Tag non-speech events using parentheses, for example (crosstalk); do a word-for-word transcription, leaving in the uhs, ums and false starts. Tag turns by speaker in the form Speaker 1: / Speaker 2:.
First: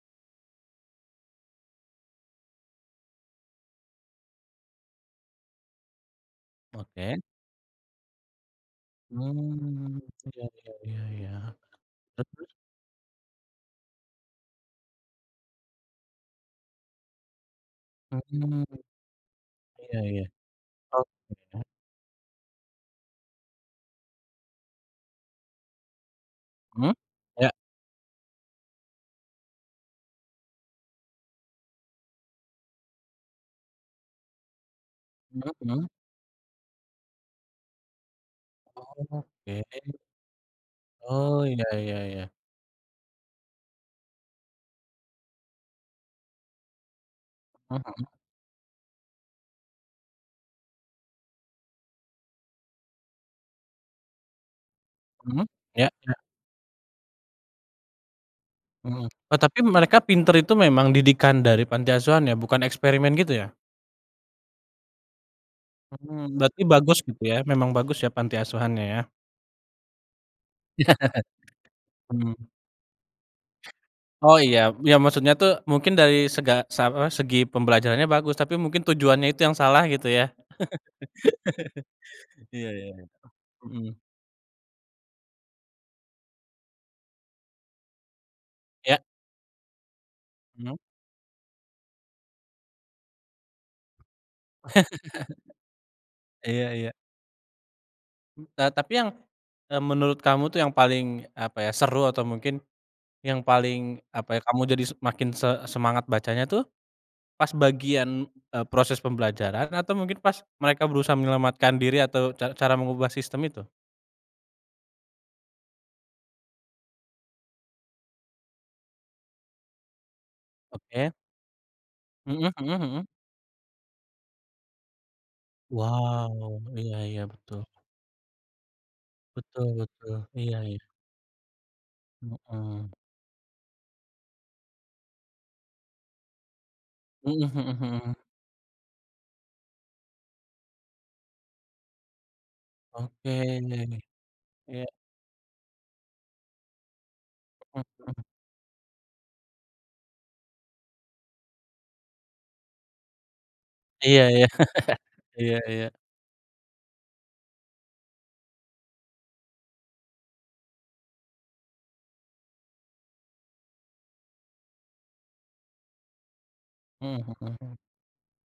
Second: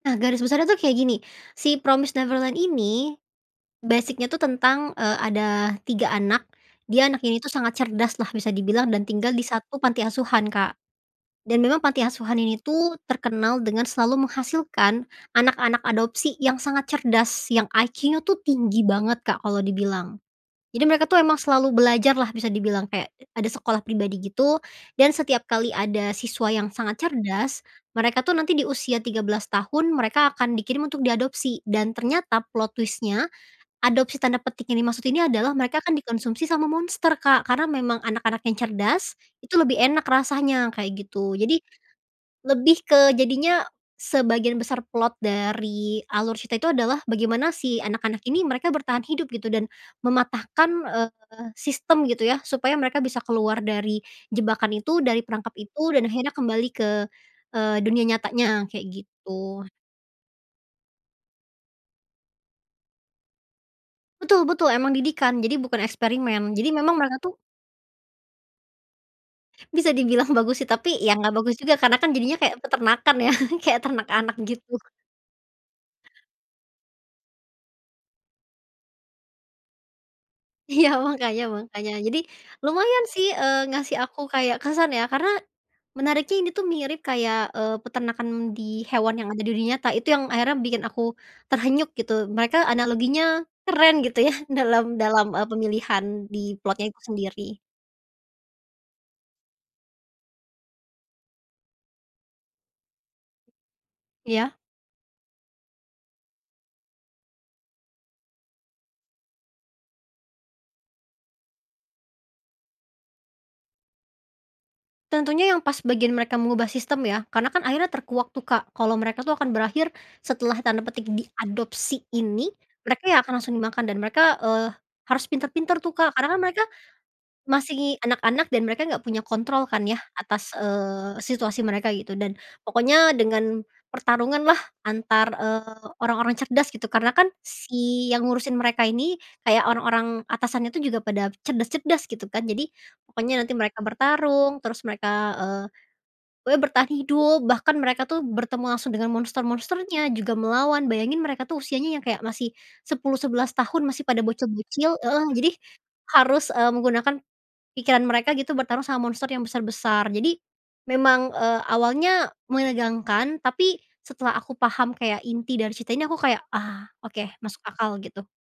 Speaker 1: Nah, garis besarnya tuh kayak gini. Si Promised Neverland ini basic-nya tuh tentang, eee, ada tiga anak. Dia
Speaker 2: Oke
Speaker 1: anak ini tuh, sangat cerdaslah bisa dibilang dan tinggal di satu
Speaker 2: Mmm,
Speaker 1: panti
Speaker 2: iya
Speaker 1: asuhan,
Speaker 2: iya
Speaker 1: Kak.
Speaker 2: iya iya.
Speaker 1: Dan memang panti
Speaker 2: Nah,
Speaker 1: asuhan
Speaker 2: terus?
Speaker 1: ini, tuh, terkenal dengan selalu menghasilkan anak-anak adopsi yang sangat cerdas, yang IQ-nya, tuh,
Speaker 2: Mmm.
Speaker 1: tinggi banget, Kak, kalau
Speaker 2: Iya
Speaker 1: dibilang.
Speaker 2: iya.
Speaker 1: Jadi mereka,
Speaker 2: Oh,
Speaker 1: tuh, emang
Speaker 2: iya.
Speaker 1: selalu belajar lah bisa dibilang. Kek, ada sekolah pribadi gitu dan setiap kali ada siswa yang
Speaker 2: Mmm.
Speaker 1: sangat
Speaker 2: Iya.
Speaker 1: cerdas, mereka, tuh nanti di usia tiga belas tahun, mereka akan dikirim untuk diadopsi dan ternyata plot twist-nya. Adopsi tanda petik yang dimaksud ini
Speaker 2: Mmm
Speaker 1: adalah mereka
Speaker 2: mmm?
Speaker 1: akan dikonsumsi sama monster, Kak, karena memang anak-anak yang cerdas, itu
Speaker 2: Oke.
Speaker 1: lebih enak rasanya kayak gitu.
Speaker 2: Oh,
Speaker 1: Jadi
Speaker 2: iya iya iya.
Speaker 1: lebih ke jadinya sebagian besar plot dari alur cerita itu adalah bagaimana si
Speaker 2: Mmm, mhm.
Speaker 1: anak-anak ini, mereka bertahan hidup gitu dan mematahkan, eee, sistem gitu, ya, supaya mereka bisa keluar dari jebakan itu, dari
Speaker 2: Mmm,
Speaker 1: perangkap itu,
Speaker 2: iya
Speaker 1: dan
Speaker 2: iya.
Speaker 1: akhirnya kembali ke, eee, dunia nyatanya, kayak,
Speaker 2: Mmm. Eee, tapi
Speaker 1: gitu.
Speaker 2: mereka pintar itu memang didikan dari panti asuhan, ya? Bukan eksperimen gitu, ya?
Speaker 1: Betul betul. Emang didikan. Jadi, bukan
Speaker 2: Hmm.
Speaker 1: eksperimen.
Speaker 2: Berarti
Speaker 1: Jadi, memang
Speaker 2: bagus
Speaker 1: mereka,
Speaker 2: gitu,
Speaker 1: tuh
Speaker 2: ya? Memang bagus, ya, panti asuhannya, ya?
Speaker 1: bisa dibilang bagus, sih, tapi, ya, nggak bagus juga,
Speaker 2: (chuckles)
Speaker 1: karena, kan,
Speaker 2: Hmm.
Speaker 1: jadinya kayak peternakan, ya kayak ternak anak,
Speaker 2: Oh, iya,
Speaker 1: gitu.
Speaker 2: ya maksudnya tuh mungkin dari sega se apa, segi pembelajarannya bagus, tapi mungkin tujuannya itu yang salah gitu, ya?
Speaker 1: Iya mangkanya mangkanya. Jadi,
Speaker 2: (chuckles) iya iya
Speaker 1: lumayan,
Speaker 2: iya,
Speaker 1: sih, eee,
Speaker 2: mhm.
Speaker 1: ngasih aku kayak kesan, ya, karena menariknya ini tuh mirip kayak, eee, peternakan di
Speaker 2: Iya.
Speaker 1: hewan yang ada di dunia nyata. Itu yang akhirnya
Speaker 2: Mmm.
Speaker 1: bikin aku terhenyuk gitu. Mereka analoginya keren gitu, ya, dalam dalam, eee, pemilihan
Speaker 2: (chuckles)
Speaker 1: di
Speaker 2: Iya
Speaker 1: plotnya
Speaker 2: iya.
Speaker 1: itu sendiri.
Speaker 2: Eee, tapi yang, eee, menurut kamu, tuh, yang paling, apa ya, seru atau mungkin yang paling, apa ya,
Speaker 1: Iya.
Speaker 2: kamu jadi se makin se semangat bacanya, tuh, pas bagian, eee, proses pembelajaran atau mungkin pas mereka berusaha menyelamatkan diri atau ca cara mengubah sistem itu?
Speaker 1: Tentunya yang pas bagian mereka mengubah sistem, ya. Karena, kan, akhirnya terkuak tuh, Kak, kalau mereka tuh akan berakhir setelah tanda petik
Speaker 2: Oke.
Speaker 1: diadopsi ini.
Speaker 2: Mmm, mhm
Speaker 1: Mereka
Speaker 2: mhm.
Speaker 1: ya akan langsung dimakan dan mereka, eee, harus pintar-pintar tuh, Kak, karena, kan,
Speaker 2: Wow.
Speaker 1: mereka
Speaker 2: Iya iya, betul.
Speaker 1: masih anak-anak dan mereka gak punya
Speaker 2: Betul
Speaker 1: kontrol, kan, ya,
Speaker 2: betul.
Speaker 1: atas,
Speaker 2: Iya iya.
Speaker 1: eee, situasi mereka gitu. Dan
Speaker 2: Mmm.
Speaker 1: pokoknya dengan pertarunganlah, antar, eee orang-orang cerdas gitu. Karena, kan,
Speaker 2: Mmm, mhm
Speaker 1: si
Speaker 2: mhm.
Speaker 1: yang ngurusin mereka ini kayak orang-orang atasannya itu juga pada cerdas-cerdas gitu, kan. Jadi,
Speaker 2: Oke,
Speaker 1: pokoknya nanti mereka bertarung, terus
Speaker 2: iya.
Speaker 1: mereka, eee, we bertahan hidup. Bahkan
Speaker 2: Mmm,
Speaker 1: mereka,
Speaker 2: mhm.
Speaker 1: tuh, bertemu langsung dengan monster-monsternya juga melawan. Bayangin mereka, tuh, usianya yang kayak masih sepuluh sebelas tahun. Masih
Speaker 2: Iya
Speaker 1: pada
Speaker 2: iya.
Speaker 1: bocil-bocil
Speaker 2: (chuckles)
Speaker 1: heeh. Jadi,
Speaker 2: Iya iya.
Speaker 1: harus, eee, menggunakan pikiran mereka gitu bertarung sama monster yang besar-besar. Jadi memang, eee, awalnya menegangkan, tapi setelah aku paham kayak inti dari cerita ini, aku kayak, "Ah,
Speaker 2: Mmm,
Speaker 1: oke,
Speaker 2: mhm,
Speaker 1: masuk
Speaker 2: hmm.
Speaker 1: akal," gitu.